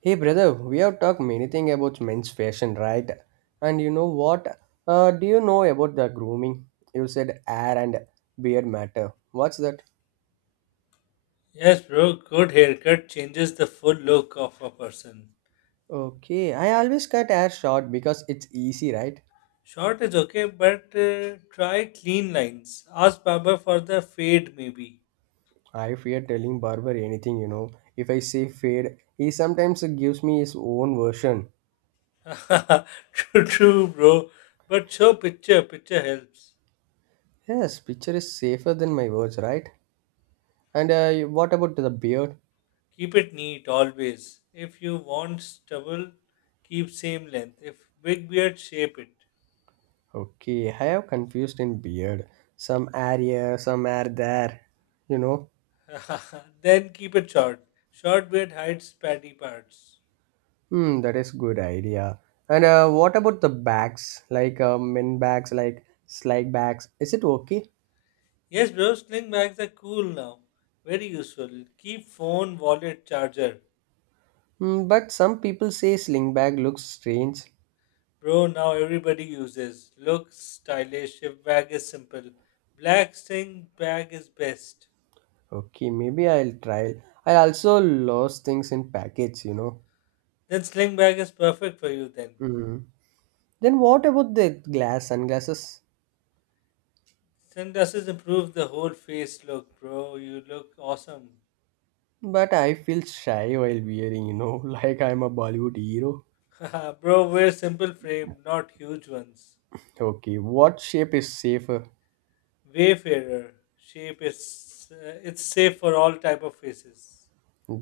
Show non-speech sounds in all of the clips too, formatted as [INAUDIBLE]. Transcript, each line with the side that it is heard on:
right: Hey brother, we have talked many things about men's fashion, right? And you know what? Do you know about the grooming? You said hair and beard matter. What's that?
left: Yes, bro, good haircut changes the full look of a person.
right: Okay, I always cut hair short because it's easy, right?
left: Short is okay, but try clean lines. Ask barber for the fade, maybe.
right: I fear telling barber anything. If I say fade, he sometimes gives me his own version.
left: [LAUGHS] True, bro. But show picture, picture helps.
right: Yes, picture is safer than my words, right? And what about the beard?
left: Keep it neat always. If you want stubble, keep same length. If big beard, shape it.
right: Okay, I have confused in beard. Some are here, some are there. You know,
left: [LAUGHS] then keep it short. Short beard hides patty parts.
right: hmm, that is good idea. And what about the bags? Like min bags, like sling bags. Is it okay?
left: Yes, bro, sling bags are cool now. Very useful. Keep phone, wallet, charger.
right: Hmm, but some people say sling bag looks strange.
left: Bro, now everybody uses. Looks stylish. Shift bag is simple. Black sling bag is best.
right: Okay, maybe I'll try. I also lost things in package.
left: Then sling bag is perfect for you then.
right: Hmm. Then what about the glass sunglasses?
left: Sunglasses improve the whole face look, bro. You look awesome.
right: But I feel shy while wearing. [LAUGHS] Like I'm a Bollywood hero.
left: [LAUGHS] bro, wear simple frame, not huge ones.
right: Okay, what shape is safer?
left: Wayfarer shape is it's safe for all type of faces.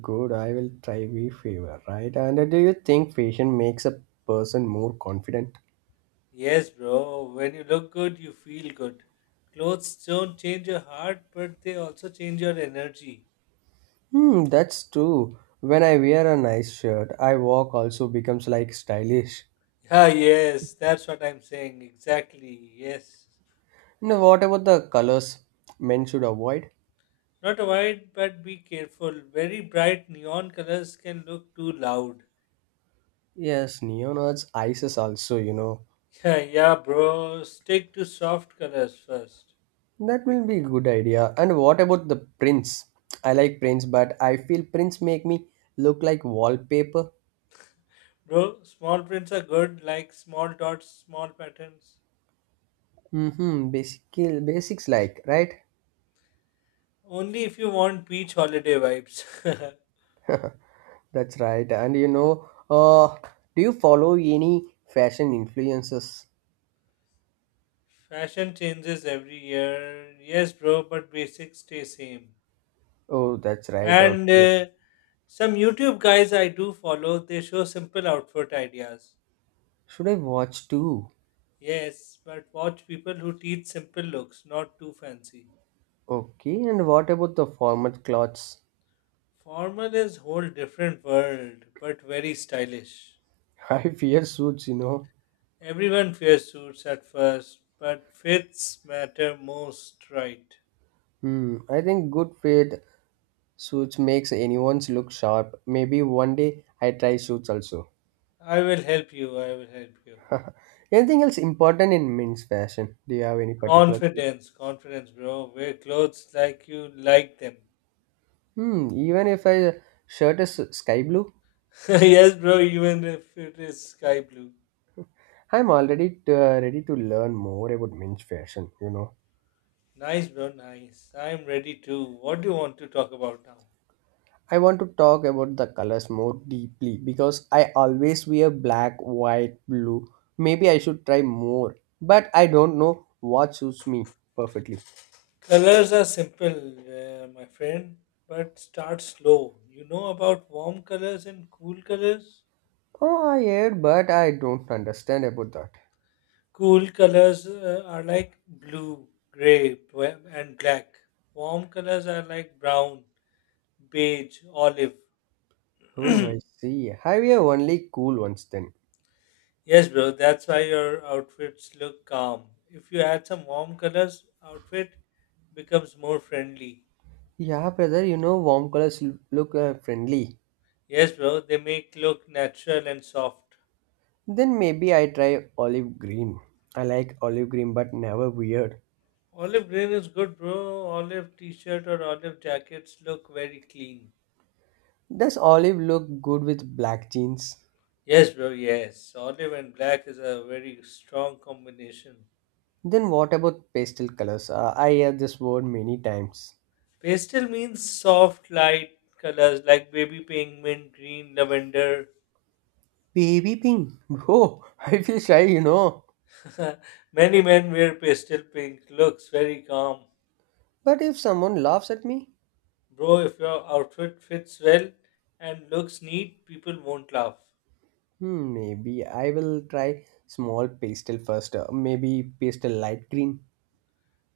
right: Good, I will try we favor, right? And do you think fashion makes a person more confident?
left: Yes, bro. When you look good, you feel good. Clothes don't change your heart, but they also change your energy. [LAUGHS]
right: Hmm, that's true. When I wear a nice shirt, I walk also becomes like stylish.
left: Yeah, yes, that's what I'm saying. Exactly, yes.
right: Now, what about the colors men should avoid?
left: Not avoid, but be careful. Very bright neon colors can look too loud.
right: Yes, neon arts, ices also.
left: [LAUGHS] Yeah, yeah, bro. Stick to soft colors first.
right: That will be a good idea. And what about the prints? I like prints, but I feel prints make me look like wallpaper.
left: Bro, small prints are good, like small dots, small patterns.
right: Mm-hmm. Basic basics like, right?
left: Only if you want beach holiday vibes. [LAUGHS]
right: That's right. And do you follow any fashion influences?
left: Fashion changes every year. Yes, bro, but basics stay same.
right: Oh, that's right.
left: And
right: Okay.
left: some YouTube guys I do follow, they show simple outfit ideas.
right: Should I watch too?
left: Yes, but watch people who teach simple looks, not too fancy.
right: Okay. And what about the formal clothes?
left: Formal is whole different world, but very stylish.
right: [LAUGHS] I fear suits.
left: Everyone wears suits at first, but fits matter most, right?
right: Hmm. I think good fit suits makes anyone's look sharp. Maybe one day I try suits also.
left: I will help you.
right: [LAUGHS] Anything else important in men's fashion? Do you have any particular thing?
left: Confidence, bro. Wear clothes like you like them.
right: Hmm. Even if I shirt is sky blue?
left: [LAUGHS] yes, bro, even if it is sky blue.
right: I'm already ready to learn more about men's fashion.
left: Nice, bro, nice. I'm ready too. What do you want to talk about now?
right: I want to talk about the colors more deeply because I always wear black, white, blue. Maybe I should try more, but I don't know what suits me perfectly.
left: Colors are simple, my friend, but start slow. You know about warm colors and cool colors?
right: Oh, I hear, but I don't understand about that.
left: Cool colors are like blue, gray, and black. Warm colors are like brown, beige, olive.
right: Oh, I see. I wear only cool ones then.
left: Yes, bro. That's why your outfits look calm. If you add some warm colors, outfit becomes more friendly.
right: Yeah, brother, warm colors look friendly.
left: Yes, bro. They make look natural and soft.
right: Then maybe I try olive green. I like olive green, but never weird.
left: Olive green is good, bro. Olive t-shirt or olive jackets look very clean.
right: Does olive look good with black jeans?
left: Yes, bro. Yes, olive and black is a very strong combination.
right: Then what about pastel colors? I hear this word many times.
left: Pastel means soft, light colors like baby pink, mint green, lavender.
right: Baby pink. Bro, [LAUGHS] I feel shy.
left: [LAUGHS] Many men wear pastel pink. Looks very calm.
right: But if someone laughs at me,
left: Bro, if your outfit fits well and looks neat, people won't laugh.
right: hmm, maybe I will try small pastel first. Maybe pastel light green.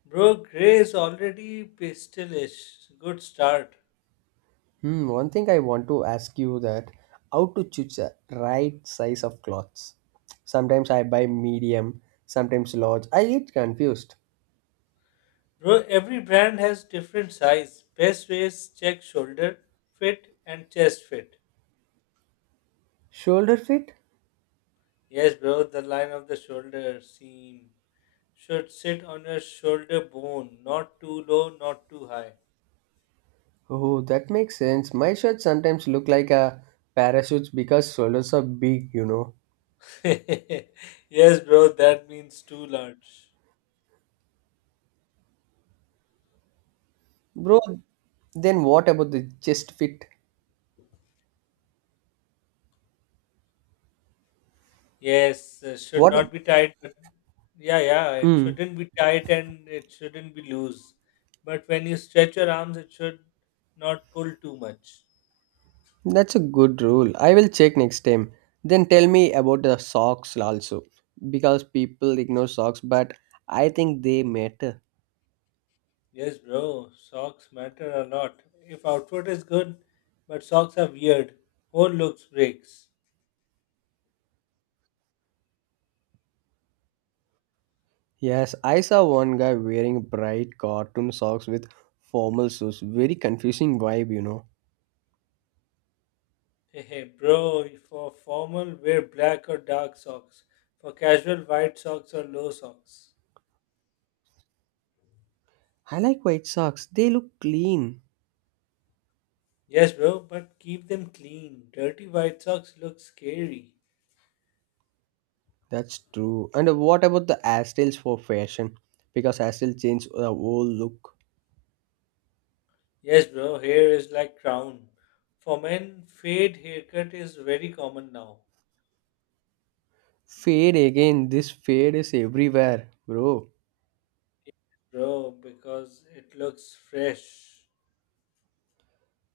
left: Bro, grey is already pastelish. Good start.
right: Hmm, one thing I want to ask you that how to choose the right size of clothes. Sometimes I buy medium, sometimes large. I get confused.
left: Bro, every brand has different size. Best way is check shoulder fit and chest fit.
right: Shoulder fit?
left: Yes, bro, the line of the shoulder seam should sit on your shoulder bone, not too low, not too high.
right: Oh, that makes sense. My shirts sometimes look like a parachute because shoulders are big.
left: [LAUGHS] yes, bro, that means too large.
right: Bro, then what about the chest fit?
left: Yes, should
right: What?
left: not be tight, but yeah, it
right: Mm,
left: shouldn't be tight and it shouldn't be loose. But when you stretch your arms, it should not pull too much.
right: that's a good rule. I will check next time. Then tell me about the socks also because people ignore socks, but I think they matter.
left: Yes, bro, socks matter a lot. If outfit is good, but socks are weird, whole looks breaks.
right: Yes, I saw one guy wearing bright cartoon socks with formal shoes. Very confusing vibe.
left: Hey, [LAUGHS] hey, bro, for formal, wear black or dark socks. For casual, white socks or low socks.
right: I like white socks. They look clean.
left: Yes, bro, but keep them clean. Dirty white socks look scary.
right: That's true. And what about the hairstyles for fashion? Because hairstyle change the whole look.
left: Yes, bro, hair is like crown. For men, fade haircut is very common now,
right: Fade again. This fade is everywhere, bro.
left: bro, because it looks fresh.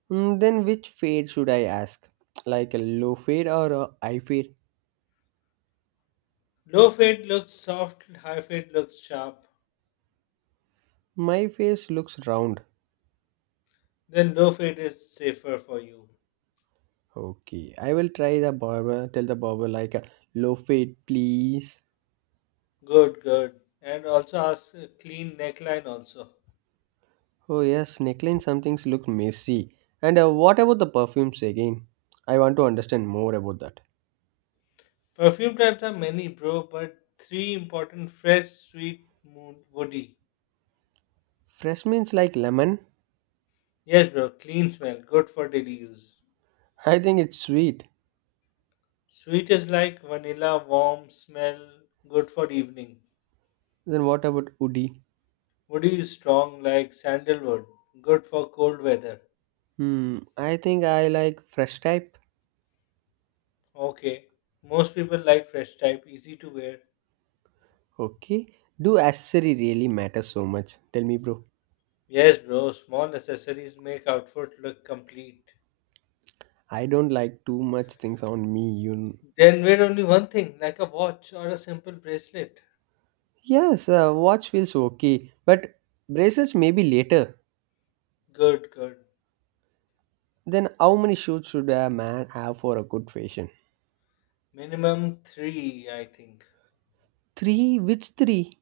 right: Mm, then which fade should I ask? Like a low fade or a high fade?
left: Low fade looks soft, high fade looks sharp.
right: My face looks round.
left: Then low fade is safer for you.
right: Okay, I will try the barber. Tell the barber like a low fade, please.
left: Good. And also ask a clean neckline also.
right: Oh yes, neckline. Some things look messy. And what about the perfumes again? I want to understand more about that.
left: Perfume types are many, bro, but three important fresh, sweet, mood, woody.
right: Fresh means like lemon.
left: Yes, bro, clean smell, good for daily use.
right: I think it's sweet.
left: Sweet is like vanilla, warm smell, good for evening.
right: Then what about woody?
left: Woody is strong like sandalwood, good for cold weather.
right: Hmm, I think I like fresh type.
left: Okay. Most people like fresh type, easy to wear.
right: Okay. Do accessory really matter so much? Tell me, bro.
left: Yes, bro, small accessories make outfit look complete.
right: I don't like too much things on me.
left: Then wear only one thing, like a watch or a simple bracelet.
right: Yes, watch feels okay, but bracelets maybe later.
left: Good.
right: Then how many shoes should a man have for a good fashion?
left: Minimum three, I think.
right: Three. Which three?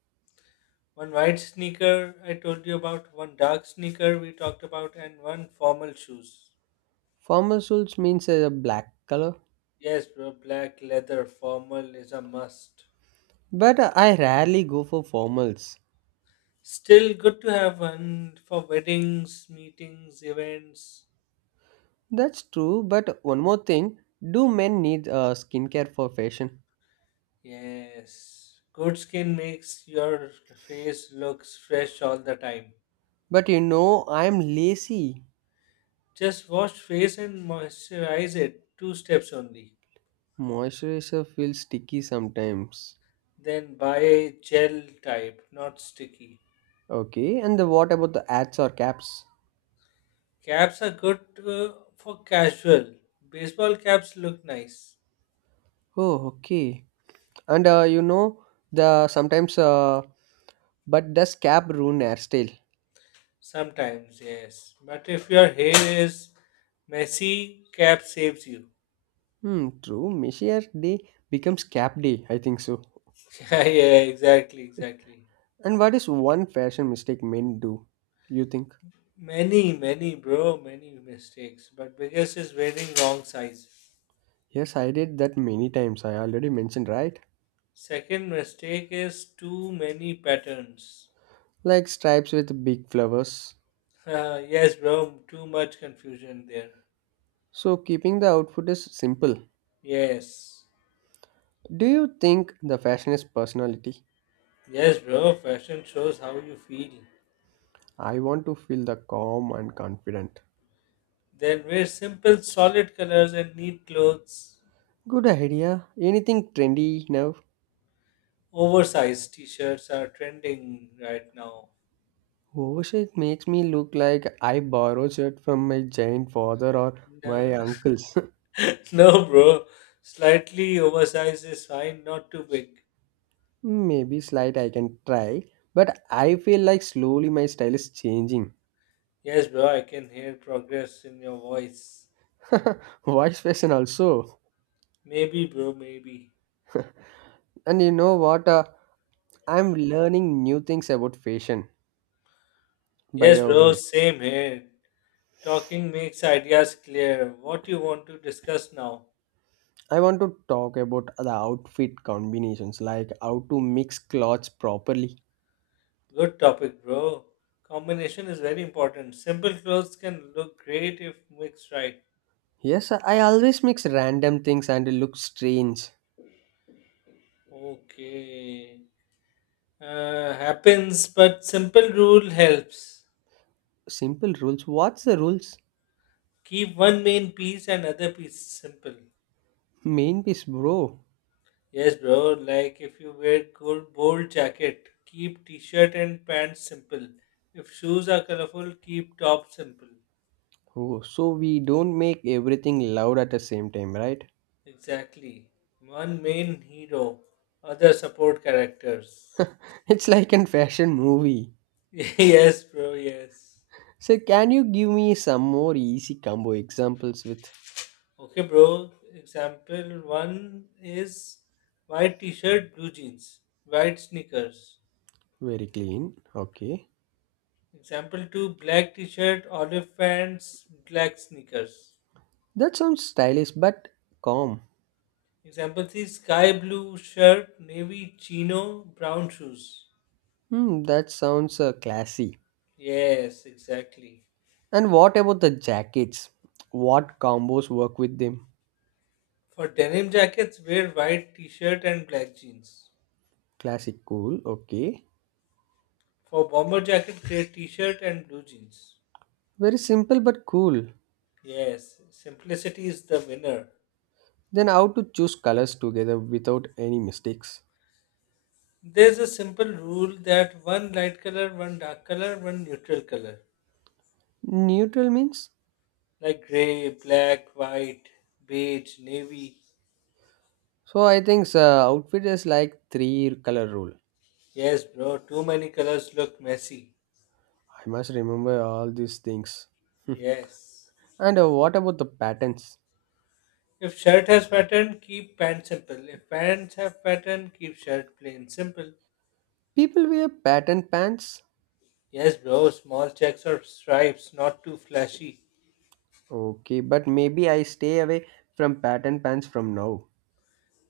left: One white sneaker I told you about, one dark sneaker we talked about, and one formal shoes.
right: Formal shoes means a black color.
left: Yes, bro, black leather formal is a must.
right: But I rarely go for formals.
left: Still good to have one for weddings, meetings, events.
right: That's true, but one more thing do men need skincare for fashion?
left: Yes. Good skin makes your face looks fresh all the time.
right: But I'm lazy.
left: Just wash face and moisturize it two steps only.
right: Moisturizer feels sticky sometimes.
left: Then buy gel type, not sticky.
right: Okay, and what about the ads or caps?
left: Caps are good for casual. Baseball caps look nice.
right: Oh, okay. And the sometimes, uh, but does cap ruin hairstyle?
left: Sometimes, yes. But if your hair is messy, cap saves you. [LAUGHS]
right: Hmm, true. Messier day becomes cap day, I think so.
left: Yeah, exactly, exactly.
right: And what is one fashion mistake men do? You think?
left: Many, bro, many mistakes. But biggest is wearing wrong size.
right: Yes, I did that many times. I already mentioned, right?
left: Second mistake is too many patterns. [LAUGHS]
right: Like stripes with big flowers.
left: Yes, bro, too much confusion there.
right: So, keeping the outfit is simple.
left: Yes.
right: Do you think the fashion is personality?
left: Yes, bro, fashion shows how you feel.
right: I want to feel the calm and confident.
left: Then wear simple, solid colors and neat clothes.
right: Good idea. Anything trendy now?
left: Oversized t-shirts are trending right now.
right: Oversight makes me look like I borrowed it from my giant father or my
left: No,
right: uncles. [LAUGHS]
left: [LAUGHS] no, bro. Slightly oversized is fine, not too big.
right: Maybe slight I can try, but I feel like slowly my style is changing.
left: Yes, bro, I can hear progress in your voice.
right: [LAUGHS] Voice fashion also.
left: Maybe, bro, maybe.
right: And you know what? I'm learning new things about fashion. By
left: Yes,
right: the
left: bro,
right: way,
left: same here. Talking makes ideas clear. What you want to discuss now?
right: I want to talk about the outfit combinations, like how to mix clothes properly.
left: Good topic, bro. Combination is very important. Simple clothes can look great if mixed right.
right: Yes, I always mix random things and it looks strange.
left: Okay. Happens, but simple rule helps.
right: Simple rules. What's the rules?
left: Keep one main piece and other piece simple.
right: Main piece, bro.
left: Yes, bro. Like if you wear cool, bold jacket, keep t-shirt and pants simple. If shoes are colorful, keep top simple.
right: Oh, so we don't make everything loud at the same time, right?
left: Exactly. One main hero, other support characters.
right: [LAUGHS] It's like in fashion movie.
left: [LAUGHS] yes, bro. Yes.
right: So can you give me some more easy combo examples with
left: Okay, bro. Example one is white t-shirt, blue jeans, white sneakers.
right: very clean? Okay.
left: Example 2 black t shirt, olive pants, black sneakers.
right: That sounds stylish but calm.
left: Example 3 sky blue shirt, navy chino, brown shoes.
right: Hmm, that sounds classy.
left: Yes, exactly.
right: And what about the jackets? What combos work with them?
left: For denim jackets, wear white t shirt and black jeans.
right: Classic cool, okay.
left: For bomber jacket, grey t shirt and blue jeans.
right: Very simple but cool.
left: Yes, simplicity is the winner.
right: Then how to choose colors together without any mistakes?
left: There's a simple rule that one light color, one dark color, one neutral color,
right: Neutral means?
left: like gray, black, white, beige, navy.
right: So I think so, outfit is like three color rule.
left: Yes, bro. Too many colors look messy.
right: I must remember all these things.
left: Yes.
right: [LAUGHS] And what about the patterns?
left: If shirt has pattern, keep pants simple. If pants have pattern, keep shirt plain simple.
right: People wear pattern pants.
left: Yes, bro. Small checks or stripes, not too flashy.
right: Okay, but maybe I stay away from pattern pants from now.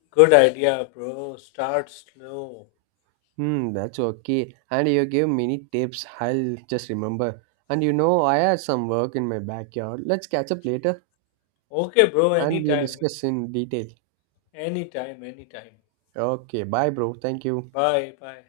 left: Good idea, bro. Start slow.
right: Hmm, that's okay. And you gave many tips. I'll just remember. And I had some work in my backyard. Let's catch up later
left: Okay, bro.
right: and we'll
left: Anytime.
right: discuss in detail.
left: Anytime. Anytime.
right: Okay, bye, bro. Thank you.
left: Bye. Bye.